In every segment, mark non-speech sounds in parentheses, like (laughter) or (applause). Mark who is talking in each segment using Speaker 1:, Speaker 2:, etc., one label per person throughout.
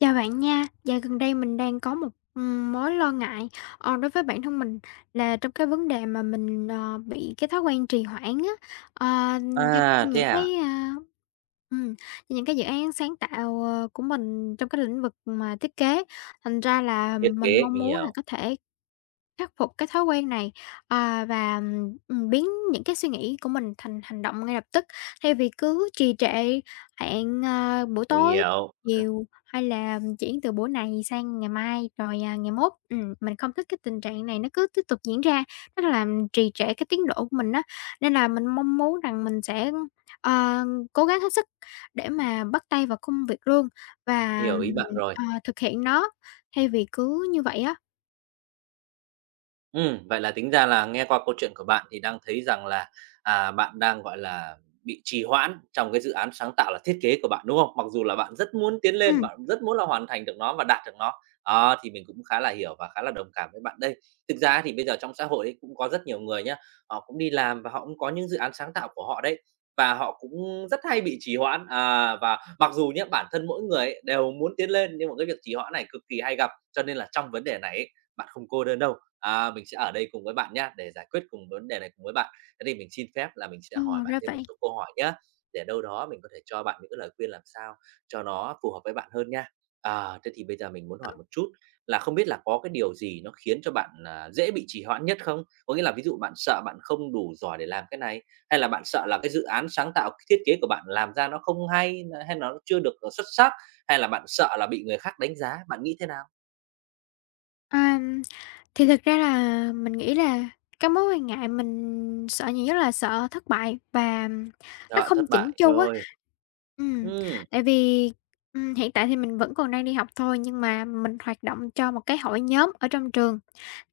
Speaker 1: Chào bạn nha, dạo gần đây mình đang có một mối lo ngại đối với bản thân mình là trong cái vấn đề mà mình bị cái thói quen trì hoãn á. ờ, do
Speaker 2: À, thế
Speaker 1: những cái
Speaker 2: à?
Speaker 1: à, ừm, do những cái dự án sáng tạo của mình trong cái lĩnh vực mà thiết kế, thành ra là
Speaker 2: Thiết
Speaker 1: mình
Speaker 2: kế,
Speaker 1: mong muốn là có thể khắc phục cái thói quen này, và, biến những cái suy nghĩ của mình thành hành động ngay lập tức, thay vì cứ trì trệ, hẹn, buổi
Speaker 2: mình
Speaker 1: tối
Speaker 2: hiểu,
Speaker 1: chiều hay là chuyển từ bữa này sang ngày mai rồi, à, ngày mốt. Mình không thích cái tình trạng này nó cứ tiếp tục diễn ra, nó làm trì trệ cái tiến độ của mình á, nên là mình mong muốn rằng mình sẽ, ờ, cố gắng hết sức để mà bắt tay vào công việc luôn và,
Speaker 2: hiểu ý bạn rồi.
Speaker 1: thực hiện nó thay vì cứ như vậy á.
Speaker 2: Vậy là tính ra là nghe qua câu chuyện của bạn thì đang thấy rằng là, à, bạn đang, gọi là, bị trì hoãn trong cái dự án sáng tạo là thiết kế của bạn, đúng không? Mặc dù là bạn rất muốn tiến lên,
Speaker 1: Ừm,
Speaker 2: bạn rất muốn là hoàn thành được nó và đạt được nó. Đó, thì mình cũng khá là hiểu và khá là đồng cảm với bạn đây. Thực ra thì bây giờ trong xã hội ấy cũng có rất nhiều người nhá, họ cũng đi làm và họ cũng có những dự án sáng tạo của họ đấy, và họ cũng rất hay bị trì hoãn. À, và mặc dù nhé bản thân mỗi người ấy đều muốn tiến lên, nhưng mà cái việc trì hoãn này cực kỳ hay gặp, cho nên là trong vấn đề này ấy, bạn không cô đơn đâu. À, mình sẽ ở đây cùng với bạn nhé để giải quyết cùng vấn đề này cùng với bạn. Thế thì mình xin phép là mình sẽ
Speaker 1: ờ,
Speaker 2: hỏi bạn
Speaker 1: ra
Speaker 2: thêm một
Speaker 1: vậy.
Speaker 2: số câu hỏi nhé để đâu đó mình có thể cho bạn những cái lời khuyên làm sao cho nó phù hợp với bạn hơn nha. À, thế thì bây giờ mình muốn hỏi một chút là không biết là có cái điều gì nó khiến cho bạn, à, dễ bị trì hoãn nhất không? Có nghĩa là ví dụ bạn sợ bạn không đủ giỏi để làm cái này, hay là bạn sợ là cái dự án sáng tạo, cái thiết kế của bạn làm ra nó không hay, hay nó chưa được, xuất sắc, hay là bạn sợ là bị người khác đánh giá, bạn nghĩ thế nào?
Speaker 1: À, thì thực ra là mình nghĩ là cái mối quan ngại mình sợ nhiều nhất là sợ thất bại và nó
Speaker 2: Sợ
Speaker 1: không
Speaker 2: thất
Speaker 1: chỉnh
Speaker 2: bại,
Speaker 1: chu á.
Speaker 2: rồi,
Speaker 1: Ừm,
Speaker 2: ừm.
Speaker 1: tại vì, hiện tại thì mình vẫn còn đang đi học thôi, nhưng mà mình hoạt động cho một cái hội nhóm ở trong trường.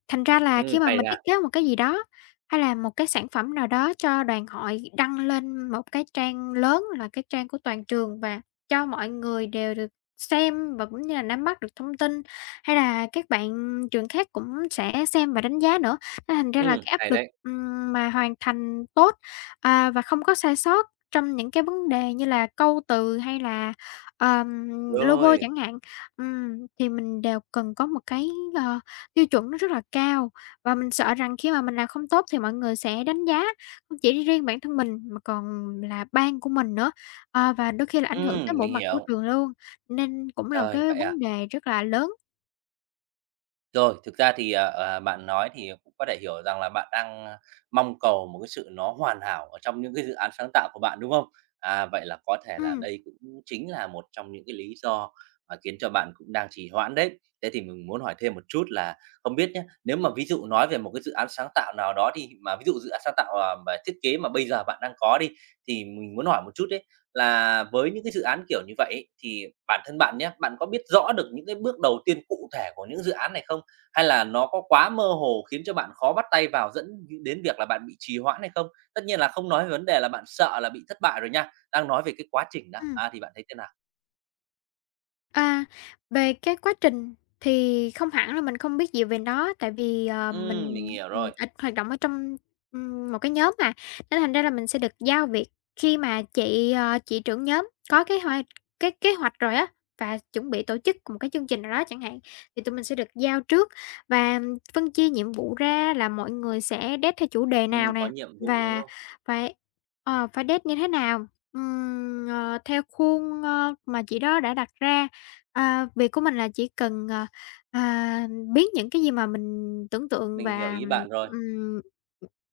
Speaker 1: Thành ra là
Speaker 2: Ừ,
Speaker 1: khi mà
Speaker 2: hay
Speaker 1: mình thiết
Speaker 2: ha.
Speaker 1: kế một cái gì đó, hay là một cái sản phẩm nào đó cho đoàn hội đăng lên một cái trang lớn là cái trang của toàn trường và cho mọi người đều được xem và cũng như là nắm bắt được thông tin, hay là các bạn trường khác cũng sẽ xem và đánh giá nữa. Nên thành ra là
Speaker 2: Ừ,
Speaker 1: cái áp
Speaker 2: hay
Speaker 1: lực
Speaker 2: đấy.
Speaker 1: mà hoàn thành tốt, và không có sai sót trong những cái vấn đề như là câu từ hay là, ờm, logo
Speaker 2: Rồi,
Speaker 1: chẳng hạn, thì mình đều cần có một cái, ờ tiêu chuẩn nó rất là cao và mình sợ rằng khi mà mình làm không tốt thì mọi người sẽ đánh giá không chỉ riêng bản thân mình mà còn là ban của mình nữa, và đôi khi là
Speaker 2: Ừ,
Speaker 1: ảnh hưởng tới bộ
Speaker 2: mình
Speaker 1: mặt của
Speaker 2: hiểu.
Speaker 1: trường luôn, nên cũng là một
Speaker 2: Trời,
Speaker 1: cái
Speaker 2: vậy à?
Speaker 1: vấn đề rất là lớn.
Speaker 2: Rồi, thực ra thì, à, à, bạn nói thì cũng có thể hiểu rằng là bạn đang, a, mong cầu một cái sự nó hoàn hảo ở trong những cái dự án sáng tạo của bạn, đúng không? À, vậy là có thể là
Speaker 1: Ừm,
Speaker 2: đây cũng chính là một trong những cái lý do mà khiến cho bạn cũng đang trì hoãn đấy. Thế thì mình muốn hỏi thêm một chút là không biết nhé nếu mà ví dụ nói về một cái dự án sáng tạo nào đó đi, mà ví dụ dự án sáng tạo, à, về thiết kế mà bây giờ bạn đang có đi, thì mình muốn hỏi một chút đấy là với những cái dự án kiểu như vậy ấy, thì bản thân bạn nhé bạn có biết rõ được những cái bước đầu tiên cụ thể của những dự án này không? Hay là nó có quá mơ hồ khiến cho bạn khó bắt tay vào dẫn đến việc là bạn bị trì hoãn hay không? Tất nhiên là không nói về vấn đề là bạn sợ là bị thất bại rồi nha, đang nói về cái quá trình đó,
Speaker 1: ừm.
Speaker 2: à, thì bạn thấy thế nào?
Speaker 1: À, về cái quá trình thì không hẳn là mình không biết gì về nó, tại vì, mình,
Speaker 2: Mình hiểu rồi,
Speaker 1: ít hoạt động ở trong, một cái nhóm mà, nên thành ra là mình sẽ được giao việc khi mà chị trưởng nhóm có cái kế hoạch rồi á, và chuẩn bị tổ chức một cái chương trình nào đó chẳng hạn, thì tụi mình sẽ được giao trước và phân chia nhiệm vụ ra là mọi người sẽ date theo chủ đề nào
Speaker 2: có
Speaker 1: nè,
Speaker 2: nhiệm vụ, đúng
Speaker 1: và
Speaker 2: không?
Speaker 1: phải phải date như thế nào, theo khuôn, mà chị đó đã đặt ra. À, việc của mình là chỉ cần, à, biết những cái gì mà mình tưởng tượng
Speaker 2: Mình hiểu
Speaker 1: và,
Speaker 2: ý bạn rồi,
Speaker 1: ừm,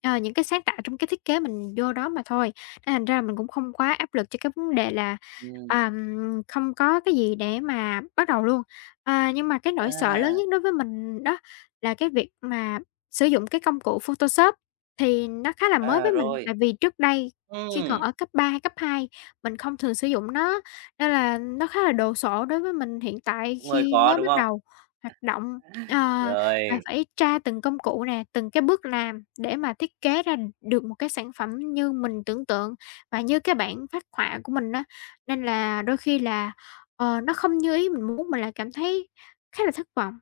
Speaker 1: những cái sáng tạo trong cái thiết kế mình vô đó mà thôi. Nên thành ra là mình cũng không quá áp lực cho cái vấn đề là,
Speaker 2: ừm,
Speaker 1: không có cái gì để mà bắt đầu luôn. À, nhưng mà cái nỗi sợ lớn
Speaker 2: à,
Speaker 1: nhất đối với mình đó là cái việc mà sử dụng cái công cụ Photoshop thì nó khá là mới
Speaker 2: à,
Speaker 1: với mình,
Speaker 2: rồi,
Speaker 1: tại vì trước đây khi còn
Speaker 2: ừm,
Speaker 1: ở cấp 3, hay cấp 2 mình không thường sử dụng nó. Nên là nó khá là đồ sộ đối với mình hiện tại
Speaker 2: cũng
Speaker 1: khi
Speaker 2: khó,
Speaker 1: mới
Speaker 2: đúng
Speaker 1: bắt
Speaker 2: không?
Speaker 1: đầu hoạt động, ờ, và
Speaker 2: Rồi.
Speaker 1: phải tra từng công cụ nè, từng cái bước làm để mà thiết kế ra được một cái sản phẩm như mình tưởng tượng và như cái bản phác họa của mình á. Nên là đôi khi là, nó không như ý mình muốn, mình lại cảm thấy khá là thất vọng.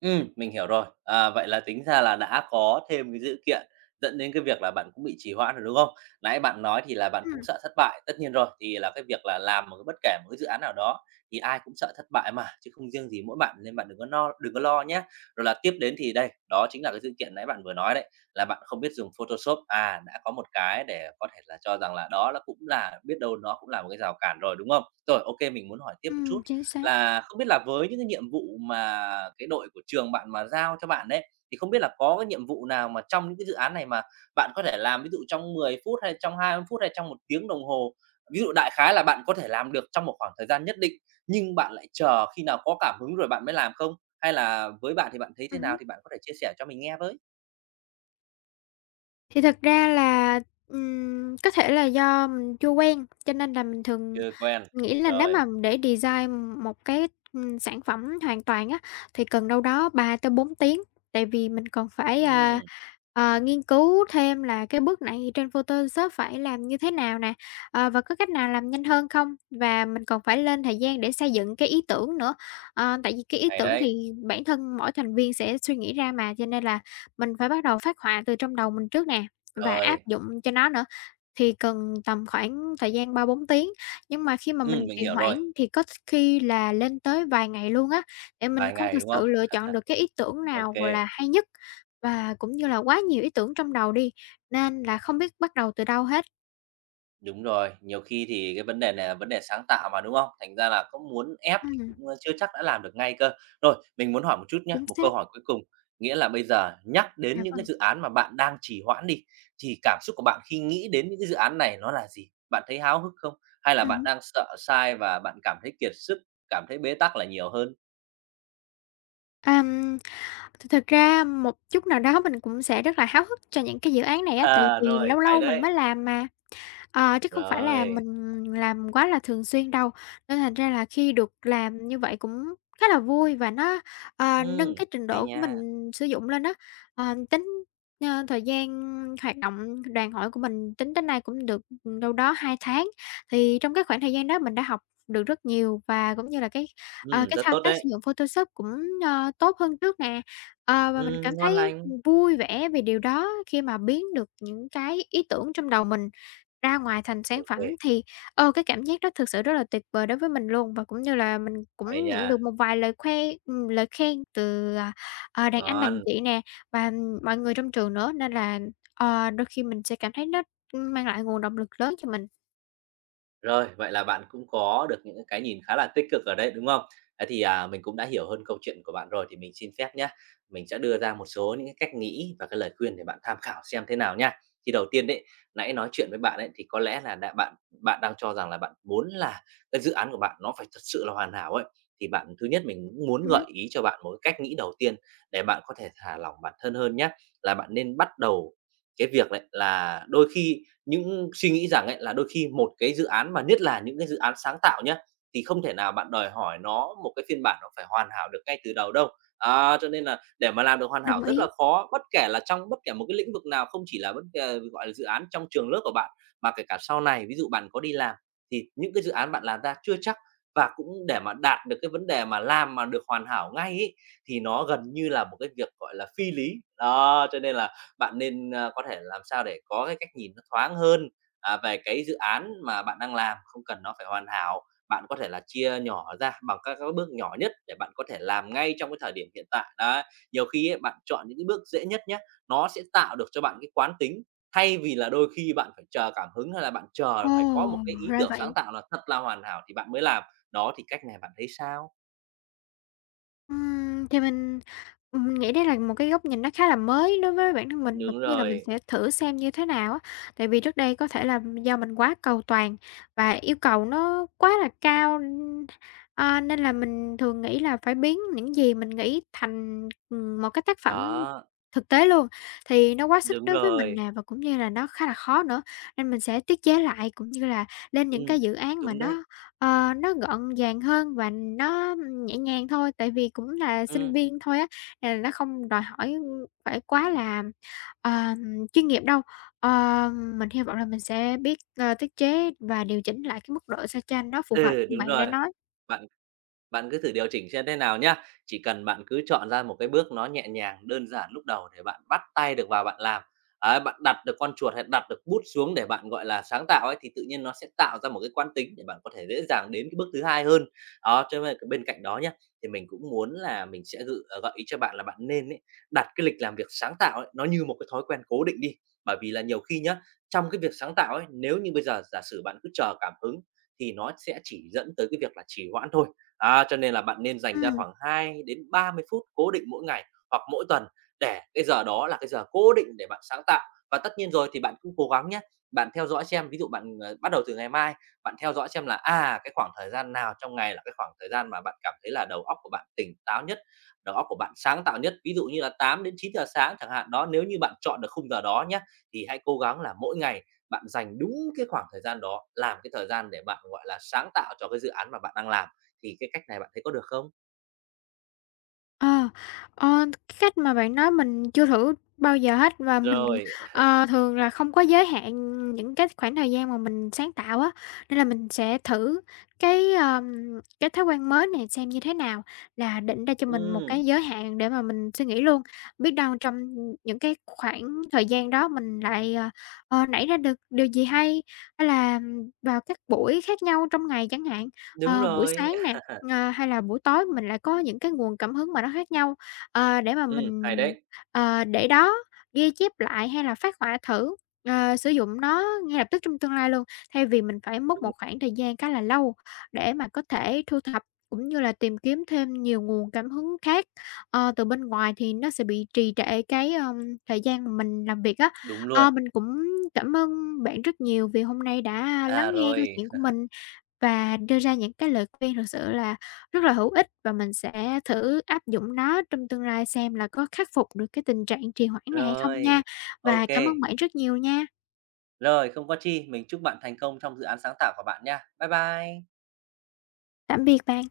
Speaker 2: Mình hiểu rồi. À, vậy là tính ra là đã có thêm cái dữ kiện dẫn đến cái việc là bạn cũng bị trì hoãn rồi, đúng không? Nãy bạn nói thì là bạn cũng
Speaker 1: Ừm,
Speaker 2: sợ thất bại, tất nhiên rồi, thì là cái việc là làm một cái bất kể một cái dự án nào đó thì ai cũng sợ thất bại mà, chứ không riêng gì mỗi bạn nên bạn đừng có lo đừng có lo nhé. Rồi là tiếp đến thì đây, đó chính là cái dữ kiện nãy bạn vừa nói đấy, là bạn không biết dùng Photoshop, à, đã có một cái để có thể là cho rằng là đó là cũng là biết đâu nó cũng là một cái rào cản rồi, đúng không? Rồi, OK, mình muốn hỏi tiếp một chút
Speaker 1: chính xác.
Speaker 2: là không biết là với những cái nhiệm vụ mà cái đội của trường bạn mà giao cho bạn đấy thì không biết là có cái nhiệm vụ nào mà trong những cái dự án này mà bạn có thể làm ví dụ trong 10 phút hay trong 20 phút hay trong một tiếng đồng hồ? Ví dụ đại khái là bạn có thể làm được trong một khoảng thời gian nhất định, nhưng bạn lại chờ khi nào có cảm hứng rồi bạn mới làm không? Hay là với bạn thì bạn thấy thế nào
Speaker 1: Ừm
Speaker 2: thì bạn có thể chia sẻ cho mình nghe với?
Speaker 1: Thì thật ra là, có thể là do mình chưa quen, cho nên là mình thường
Speaker 2: Chưa quen,
Speaker 1: nghĩ là nếu
Speaker 2: rồi.
Speaker 1: mà để design một cái, sản phẩm hoàn toàn á, thì cần đâu đó 3 tới 4 tiếng, tại vì mình còn phải,
Speaker 2: Ừm,
Speaker 1: nghiên cứu thêm là cái bước này trên Photoshop phải làm như thế nào nè, và có cách nào làm nhanh hơn không? Và mình còn phải lên thời gian để xây dựng cái ý tưởng nữa, tại vì cái ý
Speaker 2: hay
Speaker 1: tưởng
Speaker 2: đấy.
Speaker 1: thì bản thân mỗi thành viên sẽ suy nghĩ ra mà, cho nên là mình phải bắt đầu phát họa từ trong đầu mình trước nè, và áp
Speaker 2: Rồi,
Speaker 1: dụng cho nó nữa, thì cần tầm khoảng thời gian 3 4 tiếng. Nhưng mà khi mà mình
Speaker 2: mình
Speaker 1: trì
Speaker 2: hiểu
Speaker 1: hoãn
Speaker 2: rồi,
Speaker 1: thì có khi là lên tới vài ngày luôn á, để mình
Speaker 2: vài
Speaker 1: không thực
Speaker 2: ngày, đúng không?
Speaker 1: sự lựa
Speaker 2: (laughs)
Speaker 1: chọn được cái ý tưởng nào
Speaker 2: OK.
Speaker 1: là hay nhất, và cũng như là quá nhiều ý tưởng trong đầu đi, nên là không biết bắt đầu từ đâu hết.
Speaker 2: Đúng rồi, nhiều khi thì cái vấn đề này là vấn đề sáng tạo mà, đúng không? Thành ra là có muốn ép thì
Speaker 1: Ừm,
Speaker 2: cũng, chưa chắc đã làm được ngay cơ. Rồi, mình muốn hỏi một chút nhé
Speaker 1: chính
Speaker 2: một câu
Speaker 1: xác.
Speaker 2: hỏi cuối cùng, nghĩa là bây giờ nhắc
Speaker 1: Dạ
Speaker 2: đến những cái
Speaker 1: vâng.
Speaker 2: dự án mà bạn đang trì hoãn đi, thì cảm xúc của bạn khi nghĩ đến những cái dự án này nó là gì? Bạn thấy háo hức không? Hay là bạn
Speaker 1: Hứm.
Speaker 2: đang sợ sai và bạn cảm thấy kiệt sức, cảm thấy bế tắc là nhiều hơn?
Speaker 1: Thực ra một chút nào đó mình cũng sẽ rất là háo hức cho những cái dự án này
Speaker 2: (laughs)
Speaker 1: á, tại
Speaker 2: À,
Speaker 1: vì
Speaker 2: rồi,
Speaker 1: lâu
Speaker 2: hay
Speaker 1: lâu mình
Speaker 2: đấy.
Speaker 1: mới làm mà. Ờ, chứ không phải là
Speaker 2: Rồi,
Speaker 1: mình làm quá là thường xuyên đâu, nên thành ra là khi được làm như vậy cũng khá là vui và nó, nâng
Speaker 2: ừm,
Speaker 1: cái trình
Speaker 2: hay
Speaker 1: độ của
Speaker 2: nha.
Speaker 1: mình sử dụng lên đó. Ờ, tính, thời gian hoạt động đoàn hội của mình tính đến nay cũng được, đâu đó 2 tháng, thì trong cái khoảng thời gian đó mình đã học được rất nhiều và cũng như là cái, ờ, cái
Speaker 2: Rất
Speaker 1: thao
Speaker 2: tốt
Speaker 1: tác
Speaker 2: đấy.
Speaker 1: sử dụng Photoshop cũng, tốt hơn trước nè. Và mình cảm
Speaker 2: Ngon
Speaker 1: thấy
Speaker 2: lành.
Speaker 1: vui vẻ về điều đó khi mà biến được những cái ý tưởng trong đầu mình ra ngoài thành sản
Speaker 2: OK
Speaker 1: phẩm
Speaker 2: kê,
Speaker 1: thì, cái cảm giác đó thực sự rất là tuyệt vời đối với mình luôn, và cũng như là mình
Speaker 2: hay
Speaker 1: cũng
Speaker 2: nha,
Speaker 1: nhận được một vài lời khen từ, đàn anh,
Speaker 2: ngon.
Speaker 1: đàn chị nè, và mọi người trong trường nữa, nên là, đôi khi mình sẽ cảm thấy nó mang lại nguồn động lực lớn cho mình.
Speaker 2: Rồi, vậy là bạn cũng có được những cái nhìn khá là tích cực ở đây, đúng không? Thế thì, à, mình cũng đã hiểu hơn câu chuyện của bạn rồi thì mình xin phép nhé, mình sẽ đưa ra một số những cái cách nghĩ và cái lời khuyên để bạn tham khảo xem thế nào nha. Thì đầu tiên đấy, nãy nói chuyện với bạn ấy thì có lẽ là đã bạn bạn đang cho rằng là bạn muốn là cái dự án của bạn nó phải thật sự là hoàn hảo ấy, thì bạn thứ nhất mình cũng muốn gợi
Speaker 1: Ừm,
Speaker 2: ý cho bạn một cái cách nghĩ đầu tiên để bạn có thể thả lỏng bản thân hơn nhá, là bạn nên bắt đầu cái việc đấy là đôi khi những suy nghĩ rằng ấy là đôi khi một cái dự án mà nhất là những cái dự án sáng tạo nhé thì không thể nào bạn đòi hỏi nó một cái phiên bản nó phải hoàn hảo được ngay từ đầu đâu. Đó, cho nên là để mà làm được hoàn
Speaker 1: đồng
Speaker 2: hảo rất là
Speaker 1: ý.
Speaker 2: khó, bất kể là trong bất kể một cái lĩnh vực nào, không chỉ là bất kể, gọi là, dự án trong trường lớp của bạn, mà kể cả sau này, ví dụ bạn có đi làm thì những cái dự án bạn làm ra chưa chắc và cũng để mà đạt được cái vấn đề mà làm mà được hoàn hảo ngay ấy, thì nó gần như là một cái việc, gọi là, phi lý. Đó, cho nên là bạn nên, a, có thể làm sao để có cái cách nhìn nó thoáng hơn, à, về cái dự án mà bạn đang làm, không cần nó phải hoàn hảo. Bạn có thể là chia nhỏ ra bằng các bước nhỏ nhất để bạn có thể làm ngay trong cái thời điểm hiện tại. Đó, nhiều khi ấy, bạn chọn những cái bước dễ nhất nhé nó sẽ tạo được cho bạn cái quán tính, thay vì là đôi khi bạn phải chờ cảm hứng hay là bạn chờ
Speaker 1: Ồ,
Speaker 2: phải có một cái ý
Speaker 1: ra
Speaker 2: tưởng sáng
Speaker 1: vậy.
Speaker 2: tạo là thật là hoàn hảo thì bạn mới làm. Đó, thì cách này bạn thấy sao?
Speaker 1: Thì mình nghĩ đây là một cái góc nhìn nó khá là mới đối với bản thân mình và
Speaker 2: Đúng
Speaker 1: cũng như là mình
Speaker 2: rồi,
Speaker 1: sẽ thử xem như thế nào á. Tại vì trước đây có thể là do mình quá cầu toàn và yêu cầu nó quá là cao, nên là mình thường nghĩ là phải biến những gì mình nghĩ thành, một cái tác phẩm
Speaker 2: đó,
Speaker 1: thực tế luôn, thì nó quá sức
Speaker 2: đúng
Speaker 1: đối với mình
Speaker 2: rồi,
Speaker 1: nè và cũng như là nó khá là khó nữa, nên mình sẽ tiết chế lại cũng như là lên những
Speaker 2: ừm,
Speaker 1: cái dự án mà
Speaker 2: đúng đấy,
Speaker 1: nó gọn gàng hơn và nó nhẹ nhàng thôi. Tại vì cũng là sinh
Speaker 2: ừm.
Speaker 1: viên thôi á, hay là nó không đòi hỏi phải quá là, ờ, chuyên nghiệp đâu. Ờ, mình hy vọng là mình sẽ biết, tiết chế và điều chỉnh lại cái mức độ sao cho nó phù hợp
Speaker 2: Ừ,
Speaker 1: như
Speaker 2: đúng
Speaker 1: bạn đã
Speaker 2: rồi.
Speaker 1: nói.
Speaker 2: Bạn bạn cứ thử điều chỉnh xem thế nào nhá. Chỉ cần bạn cứ chọn ra một cái bước nó nhẹ nhàng, đơn giản lúc đầu để bạn bắt tay được vào bạn làm. Đấy, bạn đặt được con chuột hay đặt được bút xuống để bạn, gọi là, sáng tạo ấy, thì tự nhiên nó sẽ tạo ra một cái quán tính để bạn có thể dễ dàng đến cái bước thứ hai hơn. Đó, cho nên bên cạnh đó nhá, thì mình cũng muốn là mình sẽ gợi ý cho bạn là bạn nên ấy, đặt cái lịch làm việc sáng tạo ấy, nó như một cái thói quen cố định đi. Bởi vì là nhiều khi nhá, trong cái việc sáng tạo ấy, nếu như bây giờ giả sử bạn cứ chờ cảm hứng thì nó sẽ chỉ dẫn tới cái việc là trì hoãn thôi. Á, cho nên là bạn nên dành ra
Speaker 1: Ừm.
Speaker 2: khoảng 20 đến 30 phút cố định mỗi ngày hoặc mỗi tuần để cái giờ đó là cái giờ cố định để bạn sáng tạo. Và tất nhiên rồi thì bạn cũng cố gắng nhé bạn theo dõi xem, ví dụ bạn, bắt đầu từ ngày mai, bạn theo dõi xem là, à, cái khoảng thời gian nào trong ngày là cái khoảng thời gian mà bạn cảm thấy là đầu óc của bạn tỉnh táo nhất, đầu óc của bạn sáng tạo nhất, ví dụ như là 8 đến 9 giờ sáng chẳng hạn. Đó, nếu như bạn chọn được khung giờ đó nhé thì hãy cố gắng là mỗi ngày bạn dành đúng cái khoảng thời gian đó, làm cái thời gian để bạn, gọi là, sáng tạo cho cái dự án mà bạn đang làm thì cái cách này bạn thấy có được không?
Speaker 1: Ờ, cái cách mà bạn nói mình chưa thử bao giờ hết và mình,
Speaker 2: Rồi.
Speaker 1: thường là không có giới hạn những cái khoảng thời gian mà mình sáng tạo á, nên là mình sẽ thử cái, ờm, cái thói quen mới này xem như thế nào, là định ra cho mình một
Speaker 2: Ừm.
Speaker 1: cái giới hạn để mà mình suy nghĩ luôn. Biết đâu trong những cái khoảng thời gian đó mình lại, nảy ra được điều gì hay, hay là vào các buổi khác nhau trong ngày chẳng hạn,
Speaker 2: Đúng
Speaker 1: buổi
Speaker 2: rồi.
Speaker 1: sáng nè.
Speaker 2: (laughs)
Speaker 1: Hay là buổi tối mình lại có những cái nguồn cảm hứng mà nó khác nhau, để mà mình,
Speaker 2: Hay đấy.
Speaker 1: để đó, ghi chép lại hay là phát họa thử, sử dụng nó ngay lập tức trong tương lai luôn, thay vì mình phải mất một
Speaker 2: Đúng,
Speaker 1: khoảng thời gian khá là lâu để mà có thể thu thập cũng như là tìm kiếm thêm nhiều nguồn cảm hứng khác, từ bên ngoài thì nó sẽ bị trì trệ thời gian mà mình làm việc á.
Speaker 2: đúng luôn.
Speaker 1: Mình cũng cảm ơn bạn rất nhiều vì hôm nay đã
Speaker 2: À,
Speaker 1: lắng nghe câu
Speaker 2: rồi,
Speaker 1: chuyện của
Speaker 2: (laughs)
Speaker 1: mình. Và đưa ra những cái lời khuyên thực sự là rất là hữu ích và mình sẽ thử áp dụng nó trong tương lai xem là có khắc phục được cái tình trạng trì hoãn này hay không nha.
Speaker 2: rồi,
Speaker 1: Và
Speaker 2: OK.
Speaker 1: cảm ơn bạn rất nhiều nha.
Speaker 2: Rồi, không có chi, mình chúc bạn thành công trong dự án sáng tạo của bạn nha. Bye bye.
Speaker 1: Tạm biệt bạn.